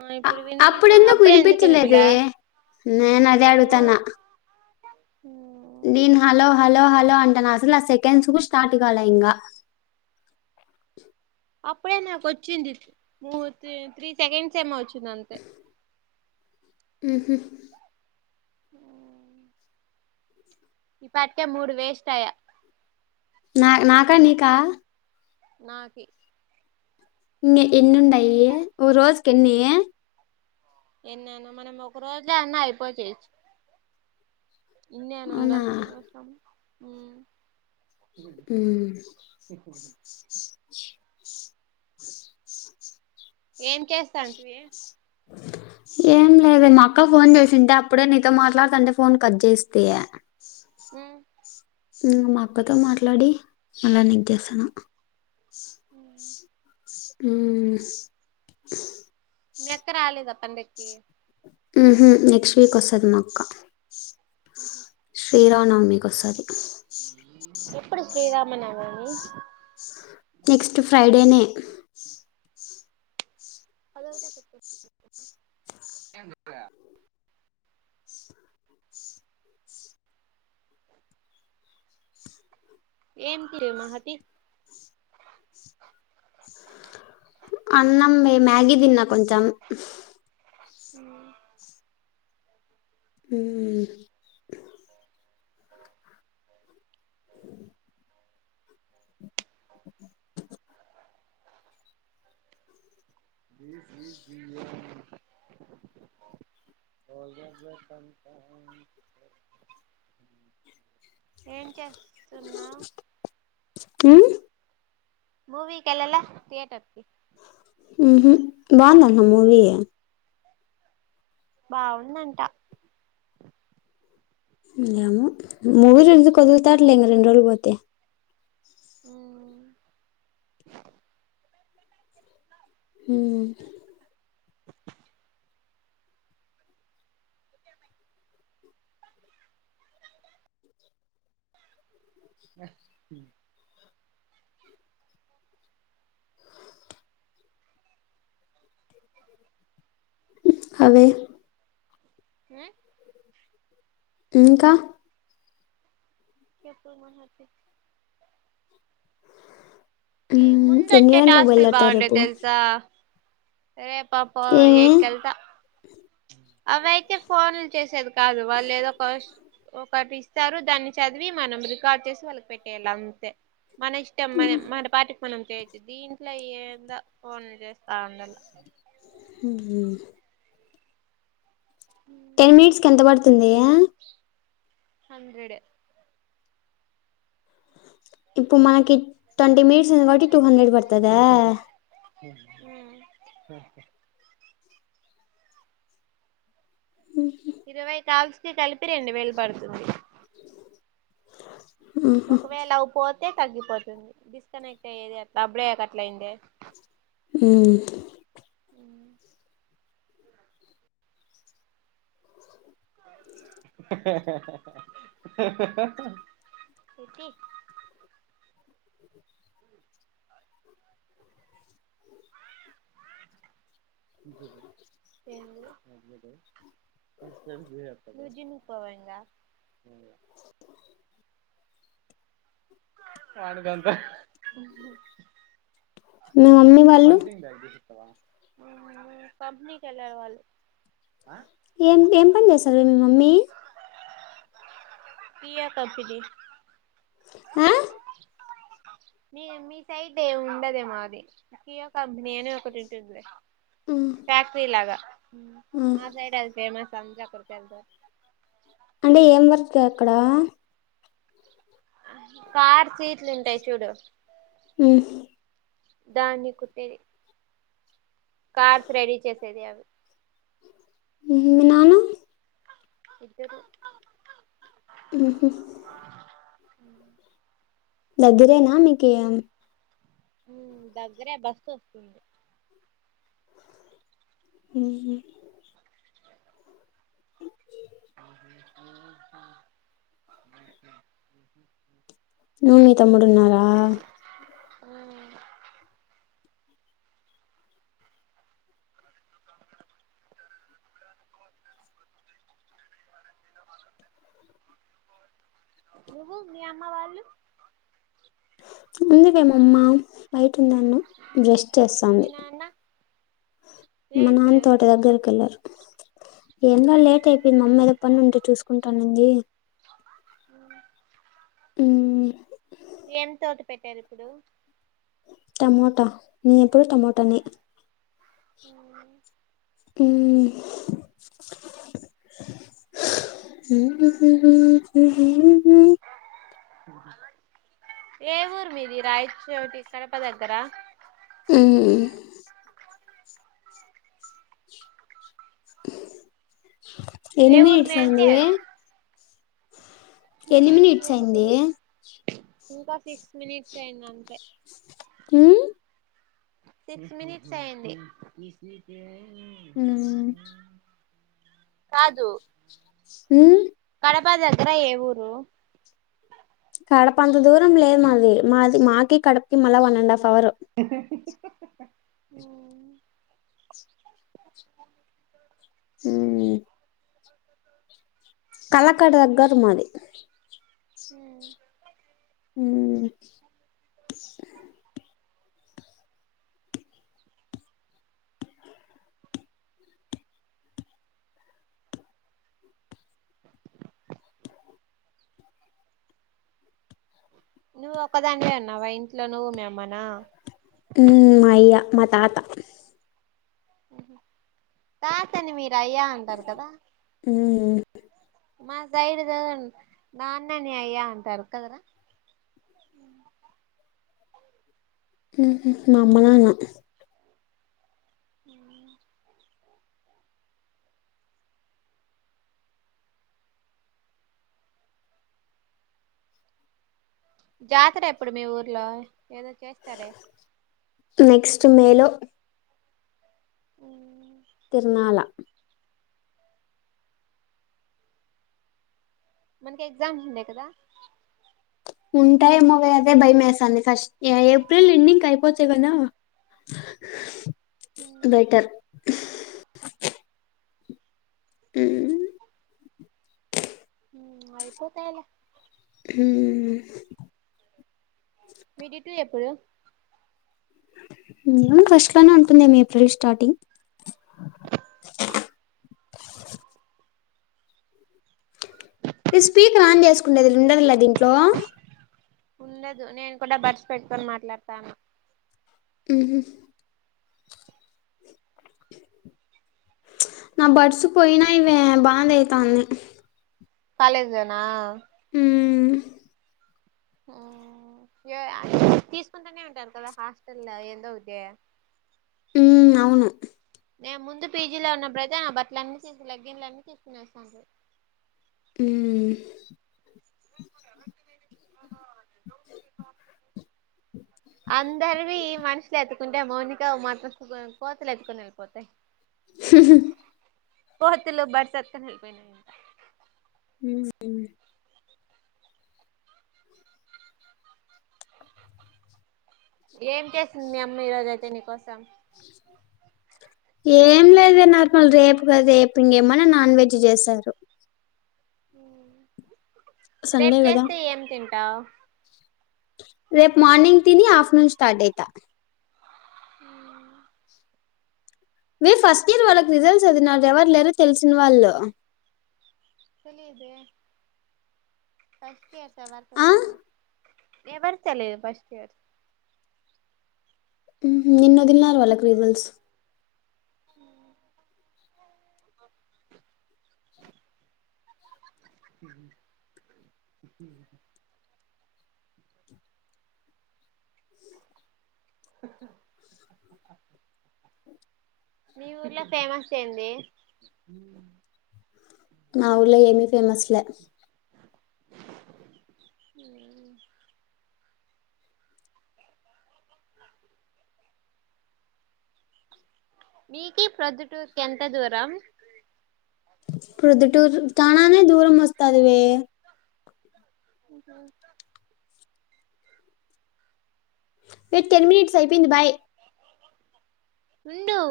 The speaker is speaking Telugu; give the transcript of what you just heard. ఆ ఇప్పుడు వినిపిస్తాంది అప్పుడెందుకూ అప్పుడే ఎందుకు వినిపించలేదే. వినిపిలా నేను అదే ఏమో అడుగుతానా నేను హలో హలో హ లో అంటనా అసలు నా సెకండ్స్ కు స్టార్ట్ కాల ఇంగా అప్పుడే నాకు వచ్చింది ఓ త్రీ త్రీ సెకండ్స్ ఏమో వచ్చి దంతే హుహ్ ఆ ఈపాటికే మూడు వేస్ట్ అయ్యే నా నాకా నీకా నాకి. ఇ ఎన్ని ఉన్నయి రోజు ఎన్నీ ఎన్ని అన్నా మనం ఒక రోజుల అన్ని అయిపోతయి. ఇన్ని అని అవునా ఉండాల్సినఅవసరం హ్మ్ ఉమ్ ఏం చేస్తాంటివె. ఏం లేదే మా అక్క ఫోన్ చేసింటే అప్పుడే నీతో మాట్లాడుతాంటే ఫోన్ కట్ చేస్తీ ఉ హ్ మా అక్కతో మాట్లాడి మల్లా నీగ్ చేస్తానా. హ్ మీ అక్కా రాలేదా అందరికి హుహ్ నెక్స్ట్ వీక్ వస్తది మా అక్కా. ఆహ శ్రీరామనవమికి వొస్తాది. ఎప్పుడు శ్రీరామ నవమి. నెక్స్ట్ ఫ్రైడేనే అదొక్కటి ఏంటి రే మాహతి అన్నం మే మ్యాగీ తిన్నా కొంచెం అ మ్మ్ ఏం చేస్ స్తున్నావ్ హ్మ్ మూవీ కెళ్ళాలే థియేటర్ మ్మహ్ బావుందా నా మూవీ బావుందంట ము మూవీరుల్స్ కి వద్దుల్తాడు లే ఇంగా రెండు రోజులు పోతే అ మ్మ్ ఆ అవే ఆయ్ ఇంకా చెప్పు [unintelligible] ఈ హ్మ్ ముందు ఎన్ని వచ్చే గంటలకు టాస్కులు బయలుదేరుతావు బాగుండే రేపు తెలుసా రేపా పౌ ఏమి ఎయిట్ కెల్త అవి అయితే ఫోన్లు చేసేది కాదు వాళ్ళు ఏదో కోష్ ఒక ఒకటి ఇస్తారు దాన్ని చదివి మనం రికార్డ్ చేసి వాళ్ళకి పెట్టేయాలి అంతే మన ఇష్టం మనే మనం పాటి పనం చేయొచ్చు దీంట్లో ఏందో ఫోన్లు చేస్తా ఉండలా మ్మ్ టెన్ మినిట్స్ కి ఎంత పడుతుందియ హండ్రెడే ఇప్పుడు మనకి ట్వంటీ మినిట్ కాబట్టి టూ హండ్రెడ్ పడ్తదా మ్మ్ మ్మ్ ఇరవై కాల్సి కలిపి రెండు వేలు పడుతుంది ఒకవేళ అవి పొ తే తగ్గిపోతుంది డిస్కనెక్ట్ అయ్యేది అట్లా బ్రేక్ అట్ల అయిందే మ్మ్ [unintelligible] [inaudible] [unintelligible] మీ మమ్మీ వాళ్ళు మ్మ్ కంపెనీ కెల్లారు వాళ్ళు ఏం ఏం పని చేసది వీళ్ళ మమ్మీ దియా కంపెనీ హా మీ మీ సైడ్ ఏం ఉండదేమో అది దియో కమ్ నేను ఒకటి ఉంటుంది లే ఫ్యాక్టరీ లాగా మా సైడ్ అది ఫేమస్ సంజా కొడితే ఎంతో అంటే ఏం వర్క్ అక్కడ కార్ సీట్లు ఉంటాయి చూడు హ్మ్ దాన్ని కుట్టేది కార్స్ రెడీ చేసేది అవి ఉహు మీ నాన్న ఇద్దరు హ్మ్ హు హ్మ్ దగ్గరేనా మీకి హ్మ్ దగ్గరే బస్సు వొస్తుంది హ్మ్ నువ్వు మీ తమ్ముడు ఉన్నారా నువ్వు మీ అమ్మ వాళ్ళు ఉంది మే మమ్మ బయటుంది యాన్నో, బ్రష్ మీ చేస్తాంది నాన్న ఏ మా నాన్న ఇప్పుడు తోట దగ్గరక్ వెళ్లార్. ఏం లా లేట్ అయిపోయింది మమ్మీ ఏదో పని ఉంటే చూసుకుంటానంది. హ్మ్ హ్మ్ ఏం తోట పెట్టారు ఇప్పుడు టమోటా నే ఎప్పుడు టమోటానే ఆ హ్మ్ ఏ ఊరు మీది రాయచోటి కడప దగ్గర హ్మ్ ఏ ఎన్ని ఊరు మినిట్స్ మీ అయ్యింది అంటే వే చూడు ఎన్ని మినిట్స్ ఏమో అయ్యింది తెలియదు ఇంకా సిక్స్ మినిట్స్ అయ్యింది అంతే హ్మ్ సిక్స్ మినిట్స్ అయ్యింది హ్మ్ కాదు హ్మ్ హైదరాబాద్ దగ్గర ఏ ఊరు కడప అంత దూరం లేదు మాది మాది మాకి కడపకి మళ్ళ వన్ అండ్ హాఫ్ అవర్ హ్మ్ కళకడ దగ్గర మాది హ్మ్ నువ్వు ఒకదానివే ఉన్నావా ఇంట్లో నువ్వు మీ అమ్మ హ్మ్ అయ్య మ తాత తాతని మీరు గయా అంటారు కదా మ్మ్ మా సైడి దగ్గర నాన్నని అయ్యా అంటారు కదరా ఊహూ మా అమ్మ నాన్న జాతర ఎప్పుడు మీ ఊర్లో ఏదో చేస్తాలే చ్చు మేలో తిర్నాల మనకి ఎగ్జామ్స్ ఉండే కదా ఉంటాయేమోగ అదే భయమేస్తుంది ఫస్ట్ బెటర్ మ్మ్ మ్మ్ అయిపోతాయి లే మ్మ్ విటిటు ఎప్పుడు మ్మ్ ఫస్ట్ లోనే ఉంటుందేమో ఏప్రిల్ స్టార్టింగ్ ఈ స్పీకర్ ఆన్ చేసుకుండేది ఉండదులా దీంట్లో ఉండదు నేను కూడా బర్డ్స్ పెట్టుకొని మాట్లాడతాన మ్మ్ హ్మ్ నా బడ్సు పోయినాయివే బాధ అయితాంది కాలేజ్ లోనా మ్మ్ మ్మ్ ఏ తీసుకుంటానే ఉంటారు కదా హాస్టల్లో ఏదోటి మ్మ్ అవును నేను ముందు పీజీలో ఉన్నబుడయితే నా బట్టల అన్నీ తీ లెగ్గిన్లన్నీ తీసుకునేసినారు. మ్మ్ అందరివి మనుషులు ఎత్తుకుంటే మౌనిక వి మాత్రం కోతలు ఎత్తుకొని వెళ్ళిపోతాయి కోతులు బట్లెత్తుకొని ఎల్లిపోయినాయి. మ్మ్ మ్మ్ ఏం చేసింది మీ అమ్మా ఈ రోజయితే నీకోసం ఏం లేదు నార్మల్ రేపుగాద రేపు ఇంగేమని నాన్ వెజ్ చేశారు సండే రేపు కదా చేస్తే ఏం తింటావు రేపు మార్నింగ్ తిని ఆఫ్టర్నూన్ స్టార్ట్ అయితా మీ ఫస్ట్ ఇయర్ వాళ్ళకి రిజల్ట్స్ వదిలినారు ఎవరు లేర తెలిసిన వాళ్ళు తెలీదే ఎవరు ఆ తెలీదు నాకు ఎవరు తెలీదు ఫస్టియరు ఊహూ నిన్న వదిలినారు వాళ్ళకి రిజల్ట్స్ మీ ఊర్లో ఫేమస్ ఏంది మా ఊర్లో ఏమి ఫేమస్ లే మీకి ప్రొద్దుటూరుకి ఎంత దూరం ప్రొద్దుటూరు చానానే దూరం వస్తాదివే నీకు టెన్ మినిట్స్ అయిపోయింది బాయ్ ఉండు